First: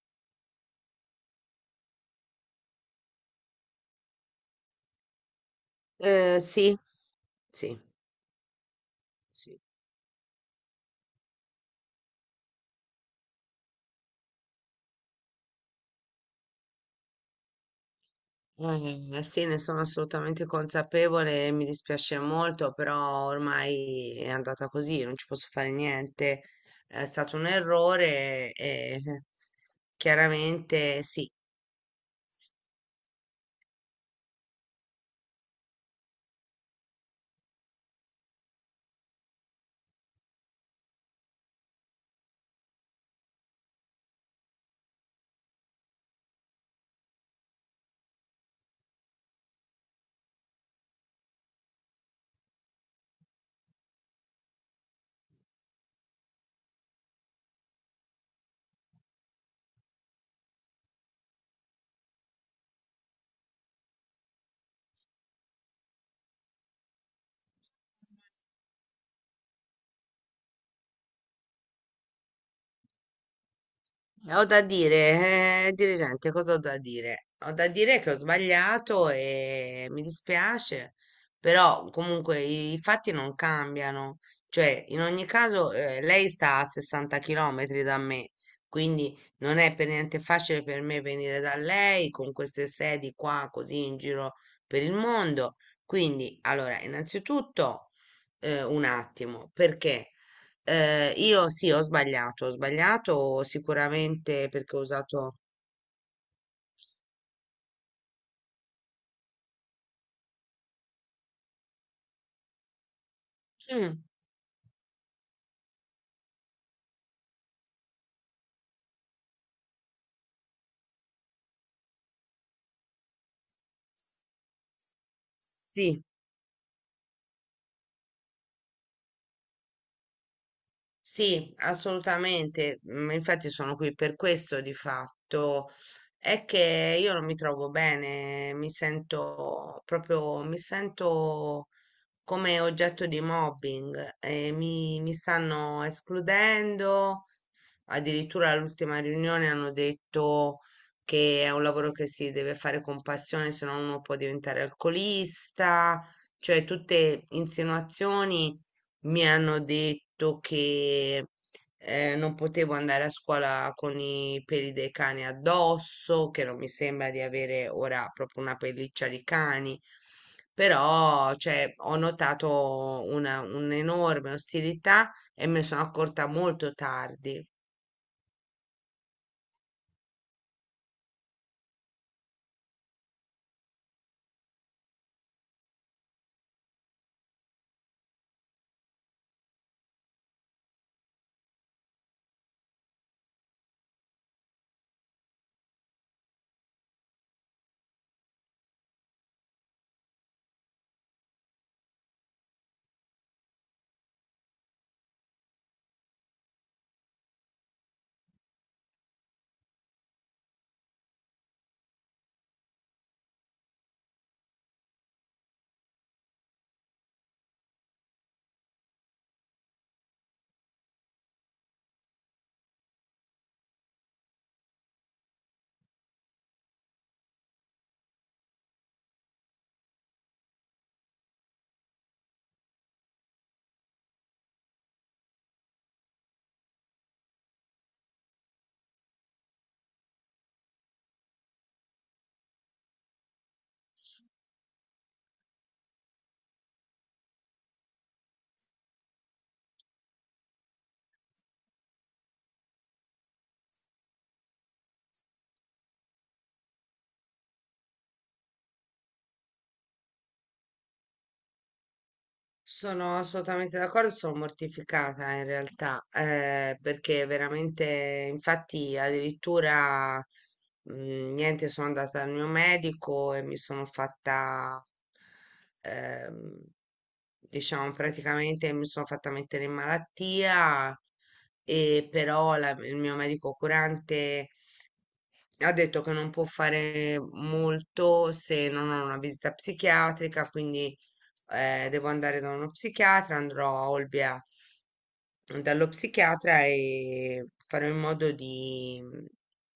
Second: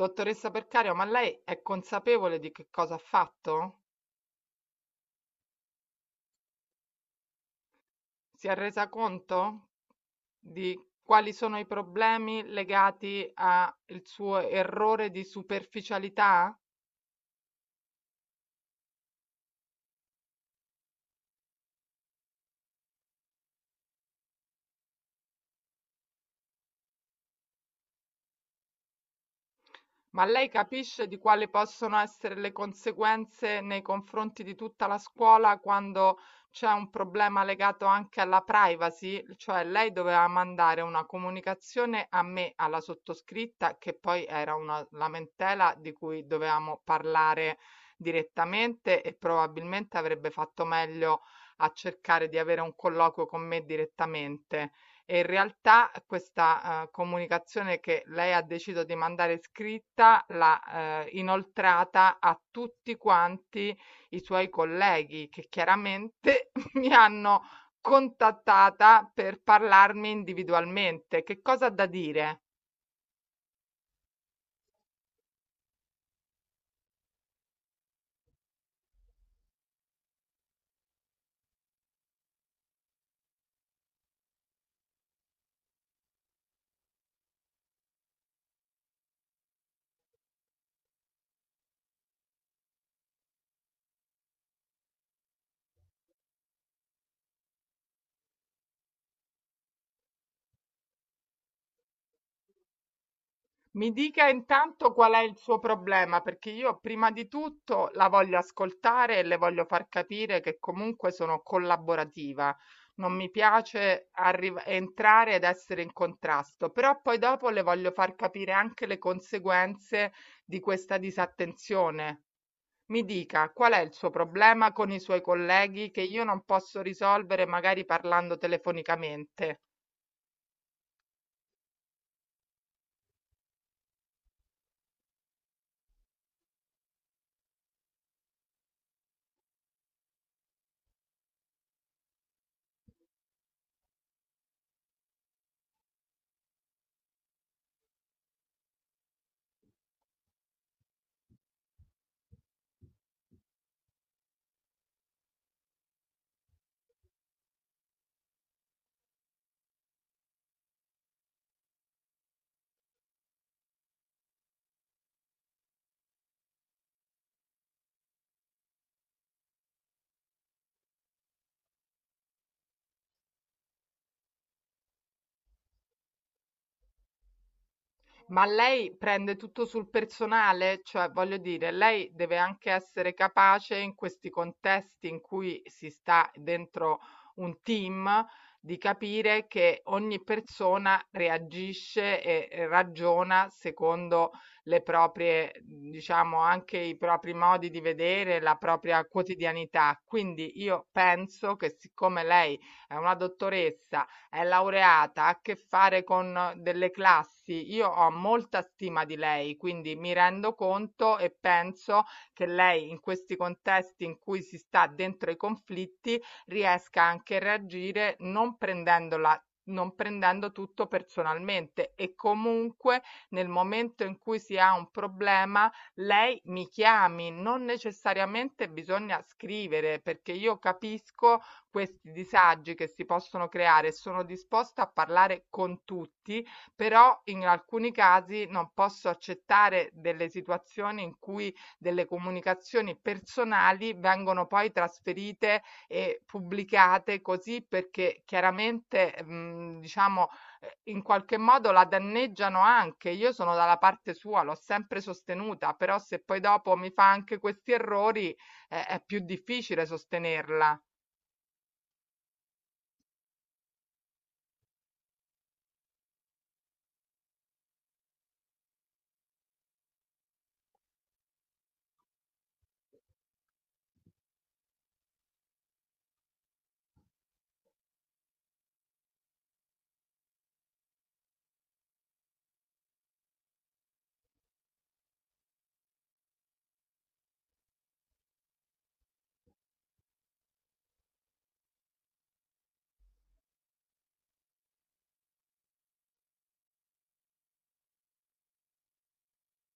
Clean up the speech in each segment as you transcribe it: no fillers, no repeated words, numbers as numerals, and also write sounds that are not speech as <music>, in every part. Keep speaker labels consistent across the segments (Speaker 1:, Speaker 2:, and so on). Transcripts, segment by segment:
Speaker 1: Dottoressa Percario, ma lei è consapevole di che cosa ha fatto?
Speaker 2: Sì, sì,
Speaker 1: Si è resa
Speaker 2: sì.
Speaker 1: conto di quali sono i problemi legati al suo errore di superficialità?
Speaker 2: Sì, ne sono assolutamente consapevole e mi dispiace molto, però ormai è andata così, non ci posso fare niente. È stato un errore e
Speaker 1: Ma lei
Speaker 2: chiaramente
Speaker 1: capisce di
Speaker 2: sì.
Speaker 1: quali possono essere le conseguenze nei confronti di tutta la scuola quando c'è un problema legato anche alla privacy? Cioè lei doveva mandare una comunicazione a me, alla sottoscritta, che poi era una lamentela di cui dovevamo parlare direttamente e probabilmente avrebbe fatto meglio a cercare di avere un colloquio con me direttamente. E in realtà questa, comunicazione che lei ha deciso di mandare scritta l'ha inoltrata a tutti quanti i suoi colleghi, che chiaramente <laughs> mi hanno contattata per parlarmi individualmente. Che cosa ha da dire?
Speaker 2: Ho da dire, dirigente, cosa ho da dire? Ho da dire che ho sbagliato e mi dispiace, però comunque i fatti non cambiano. Cioè, in ogni caso, lei sta a 60 km da me, quindi non è per niente facile per me venire da lei con queste sedi qua, così in giro per il mondo. Quindi, allora, innanzitutto, un attimo, perché? Io sì, ho sbagliato
Speaker 1: Mi dica
Speaker 2: sicuramente perché ho
Speaker 1: intanto qual è il
Speaker 2: usato...
Speaker 1: suo problema, perché io prima di tutto la voglio ascoltare e le voglio far capire che comunque sono collaborativa. Non mi
Speaker 2: Mm.
Speaker 1: piace entrare ed essere in contrasto, però poi dopo le voglio far capire anche le conseguenze di questa disattenzione. Mi dica qual è il suo problema con i suoi colleghi che
Speaker 2: Sì,
Speaker 1: io non posso risolvere magari parlando telefonicamente.
Speaker 2: sì, assolutamente. Infatti sono qui per questo di fatto. È che io non mi trovo bene, mi sento come oggetto di mobbing, e mi stanno escludendo. Addirittura all'ultima riunione hanno detto che è un lavoro che si deve fare con passione, se no uno può diventare alcolista, cioè tutte insinuazioni, mi hanno detto che non potevo andare a scuola con i peli dei cani addosso, che non mi sembra di avere ora proprio una pelliccia di cani, però cioè, ho notato un'enorme ostilità e me ne sono accorta molto tardi.
Speaker 1: Ma lei prende tutto sul personale? Cioè, voglio dire, lei deve anche essere capace in questi contesti in cui si sta dentro un team di capire che ogni persona reagisce e ragiona secondo le proprie, diciamo, anche i propri modi di vedere, la propria quotidianità. Quindi io penso che siccome lei è una dottoressa è laureata, ha a che fare con delle classi. Io ho molta stima di lei, quindi mi rendo conto e penso che lei in questi contesti in cui si sta dentro i conflitti riesca anche a reagire non prendendo tutto personalmente e comunque nel momento in cui si ha un problema lei mi chiami, non necessariamente bisogna scrivere perché io capisco questi disagi che si possono creare e sono disposta a parlare con tutti, però in alcuni casi non posso accettare delle situazioni in cui delle comunicazioni personali vengono poi trasferite e pubblicate così perché chiaramente, diciamo, in qualche modo la danneggiano anche. Io sono dalla parte sua, l'ho sempre sostenuta, però se poi dopo mi fa anche questi errori, è più difficile sostenerla.
Speaker 2: Sono assolutamente d'accordo, sono mortificata in realtà, perché veramente, infatti, addirittura niente, sono andata dal mio medico e mi sono fatta, ehm, diciamo, praticamente mi sono fatta mettere in malattia, e però il mio medico curante ha detto che non può fare molto se non ho una visita psichiatrica, quindi devo andare da uno psichiatra, andrò a Olbia dallo psichiatra e farò in modo di,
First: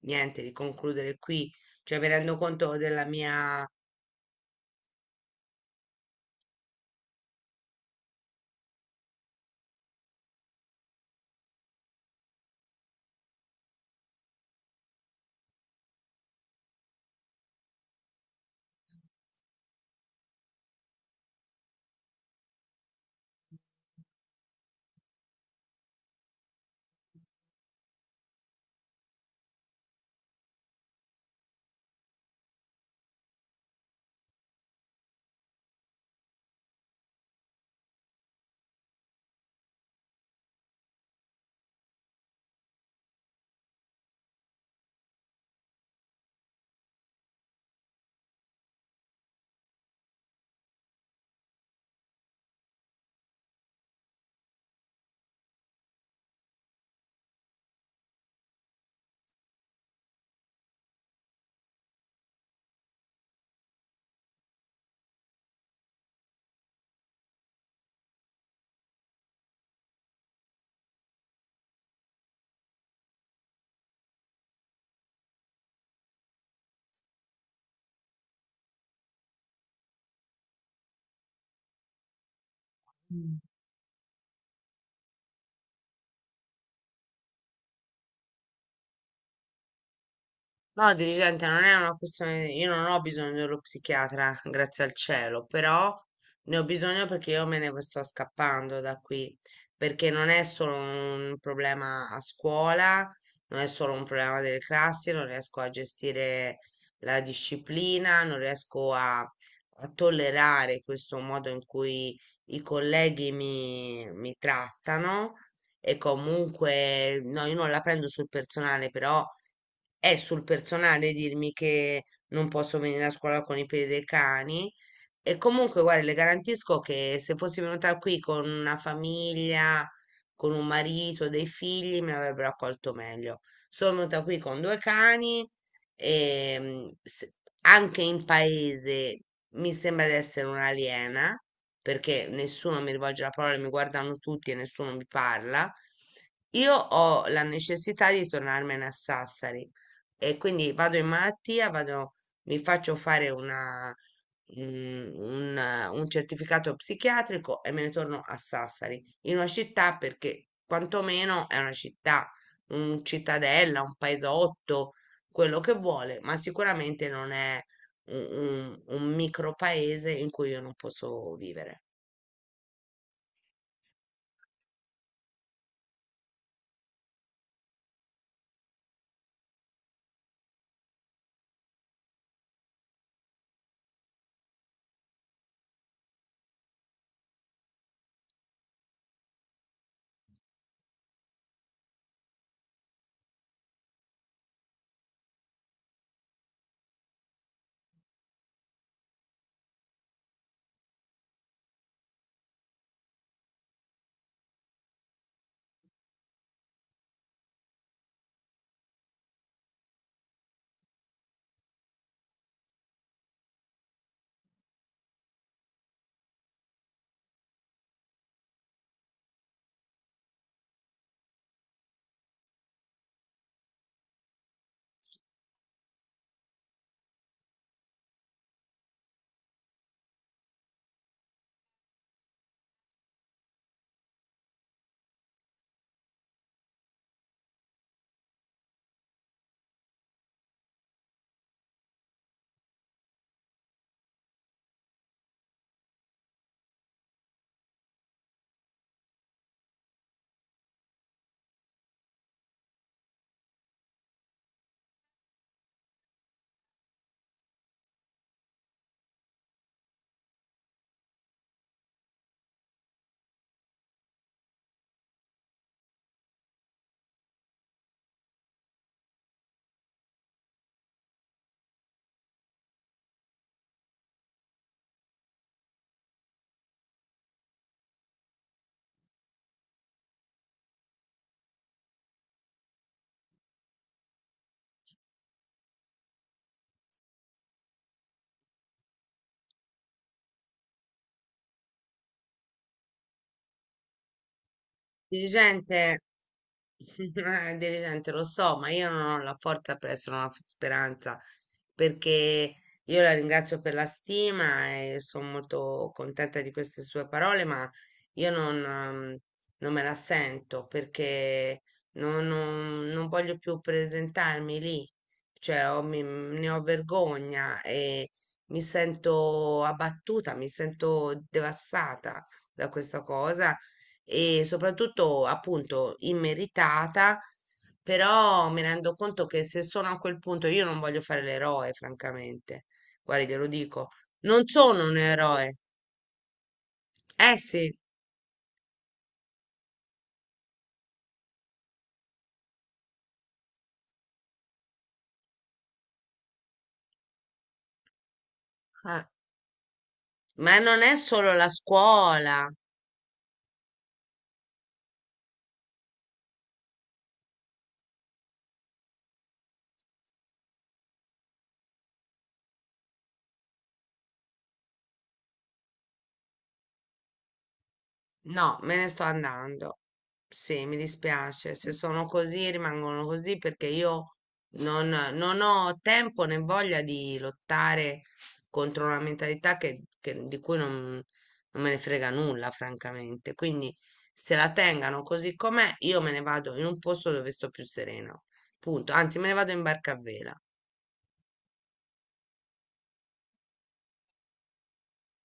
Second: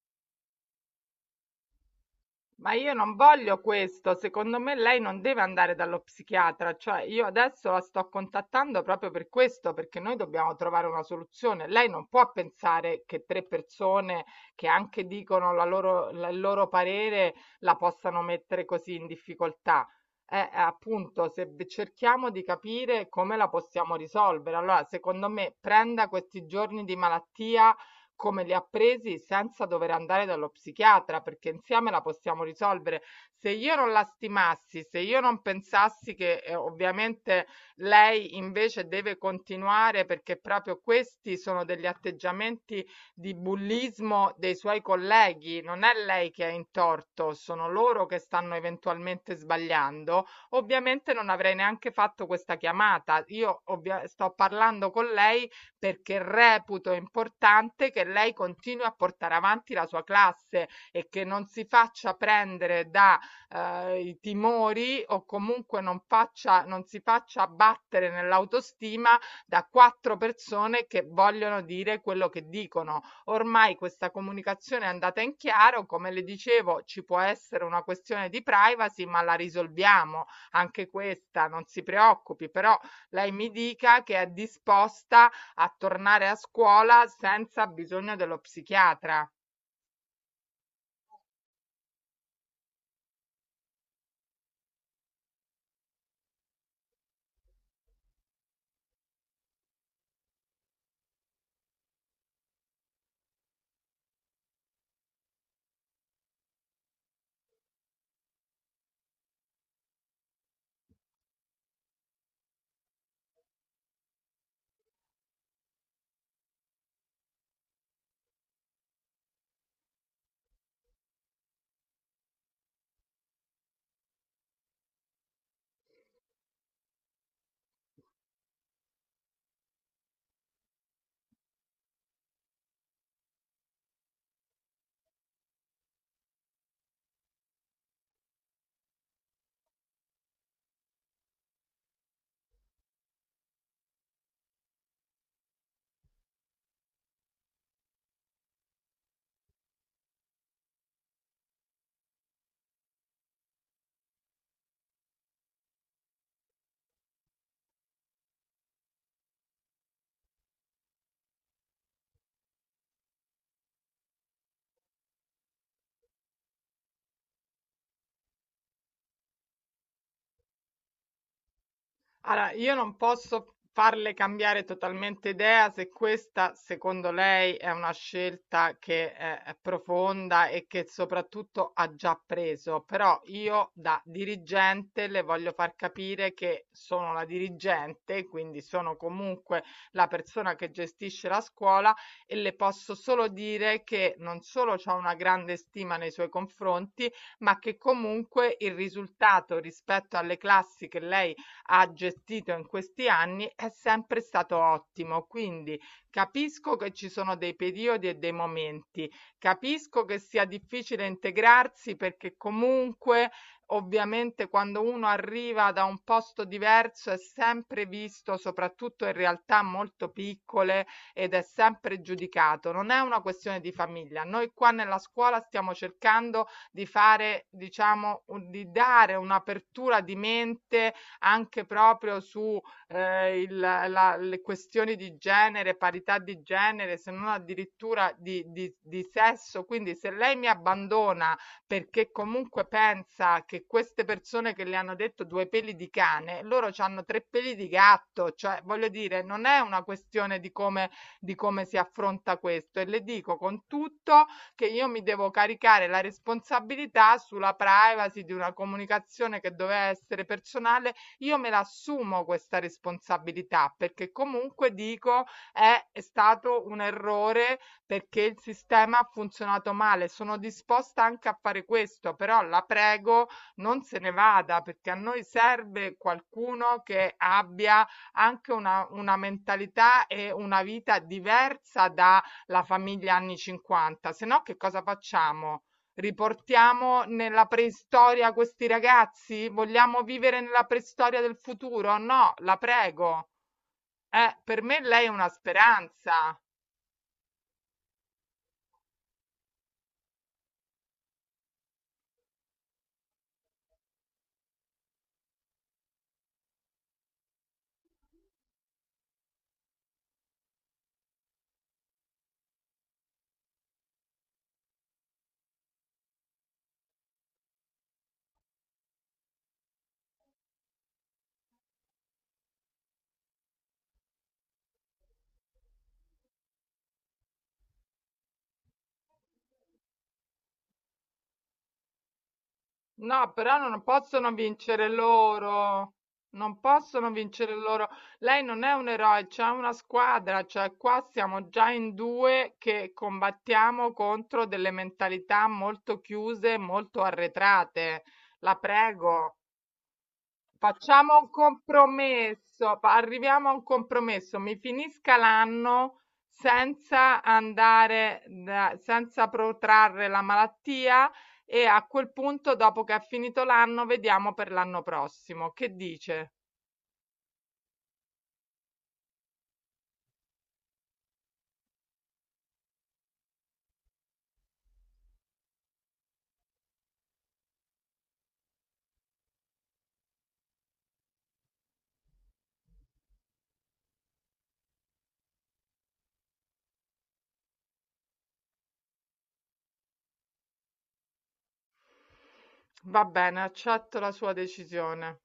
Speaker 2: niente, di concludere qui. Cioè, mi rendo
Speaker 1: Ma
Speaker 2: conto
Speaker 1: io
Speaker 2: della
Speaker 1: non voglio
Speaker 2: mia.
Speaker 1: questo, secondo me lei non deve andare dallo psichiatra, cioè io adesso la sto contattando proprio per questo, perché noi dobbiamo trovare una soluzione. Lei non può pensare che tre persone che anche dicono il loro parere la possano mettere così in difficoltà. Appunto, se v- cerchiamo di capire come la possiamo risolvere, allora secondo me prenda questi giorni di malattia come li ha presi senza dover andare dallo psichiatra, perché insieme la possiamo risolvere. Se io non la stimassi, se io non pensassi che ovviamente lei invece deve continuare perché proprio questi sono degli atteggiamenti di bullismo dei suoi colleghi, non è lei che è in torto, sono loro che stanno eventualmente sbagliando, ovviamente non avrei neanche fatto questa chiamata. Sto parlando con lei perché reputo importante che lei continui a portare avanti la sua classe e che non si faccia prendere da i timori o comunque non si faccia abbattere nell'autostima da quattro persone che vogliono dire quello che dicono. Ormai questa comunicazione è andata in chiaro, come le dicevo, ci può essere una questione di privacy, ma la risolviamo anche questa, non si preoccupi, però lei mi dica che è disposta a tornare a scuola senza bisogno dello psichiatra.
Speaker 2: No, dirigente, non è una questione, io non ho bisogno dello psichiatra, grazie al cielo, però ne ho bisogno perché io me ne sto scappando da qui, perché non è solo un problema a scuola, non è solo un problema delle classi, non riesco a gestire la disciplina, non riesco a, a tollerare questo modo in cui i colleghi mi trattano e comunque, no, io non la prendo sul personale, però è sul personale dirmi che non posso venire a scuola con i piedi dei cani e comunque, guarda, le garantisco che se fossi venuta qui con una famiglia, con un marito, dei figli, mi avrebbero accolto meglio. Sono venuta qui con due cani e anche in paese mi sembra di essere un'aliena, perché nessuno mi rivolge la parola, mi guardano tutti e nessuno mi parla. Io ho la necessità di tornarmene a Sassari e quindi vado in malattia, vado, mi faccio fare una mhmm, un certificato psichiatrico e me ne torno a Sassari, in una città perché quantomeno è una città, un cittadella, un paesotto, quello che vuole, ma sicuramente non è u un micropaese in cui io non posso vivere.
Speaker 1: Allora, io non posso farle cambiare totalmente idea se questa, secondo lei, è una scelta che è profonda e che soprattutto ha già preso, però io da dirigente le voglio far capire che sono la dirigente, quindi sono comunque la persona che gestisce la scuola e le posso solo dire che non solo ho una grande stima nei suoi confronti, ma che comunque il risultato rispetto alle classi che lei ha gestito in questi anni è sempre stato ottimo. Quindi capisco che ci sono dei periodi e dei momenti, capisco che sia difficile integrarsi perché comunque ovviamente quando uno arriva da un posto diverso è sempre visto, soprattutto in realtà molto piccole, ed è sempre giudicato. Non è una questione di famiglia. Noi qua nella scuola stiamo cercando di fare, diciamo, di dare un'apertura di mente anche proprio su le questioni di genere, parità di genere, se non addirittura di, di sesso. Quindi se lei mi abbandona perché comunque pensa che queste persone che le hanno detto due peli di cane, loro hanno tre peli di gatto, cioè voglio dire, non è una questione di come si affronta questo e le dico con tutto che io mi devo caricare la responsabilità sulla privacy di una comunicazione che doveva essere personale io me la assumo questa responsabilità perché comunque dico è stato un errore perché il sistema ha funzionato male. Sono disposta anche a fare questo, però la prego non se ne vada perché a noi serve qualcuno che abbia anche una mentalità e una vita diversa dalla famiglia anni 50. Se no, che cosa facciamo? Riportiamo nella preistoria questi ragazzi? Vogliamo vivere nella preistoria del futuro? No, la prego. Per me lei è una
Speaker 2: Dirigente.
Speaker 1: speranza.
Speaker 2: Dirigente, lo so, ma io non ho la forza per essere una speranza, perché io la ringrazio per la stima e sono molto contenta di queste sue parole, ma io non me la sento perché non voglio più presentarmi lì, cioè ne ho vergogna e mi sento abbattuta, mi sento devastata da questa cosa e soprattutto appunto immeritata, però mi rendo conto che se sono a quel punto io non voglio fare l'eroe, francamente. Guarda,
Speaker 1: No,
Speaker 2: glielo
Speaker 1: però non
Speaker 2: dico,
Speaker 1: possono
Speaker 2: non sono
Speaker 1: vincere
Speaker 2: un eroe.
Speaker 1: loro. Non possono
Speaker 2: Eh
Speaker 1: vincere
Speaker 2: sì.
Speaker 1: loro. Lei non è un eroe, c'è una squadra, cioè qua siamo già in due che combattiamo contro delle mentalità molto chiuse, molto arretrate. La
Speaker 2: Eh,
Speaker 1: prego.
Speaker 2: ma non è
Speaker 1: Facciamo un
Speaker 2: solo la scuola.
Speaker 1: compromesso, arriviamo a un compromesso, mi finisca l'anno senza andare, senza protrarre la malattia e a quel punto, dopo che è finito l'anno, vediamo per l'anno prossimo. Che dice?
Speaker 2: No, me ne sto andando. Sì, mi dispiace. Se sono così, rimangono così perché io non, non ho tempo né voglia di lottare contro una mentalità di cui non me ne frega nulla, francamente. Quindi se la tengano così com'è, io me ne vado in un posto dove sto più serena. Punto. Anzi, me ne vado in barca a vela.
Speaker 1: Va bene, accetto la sua decisione.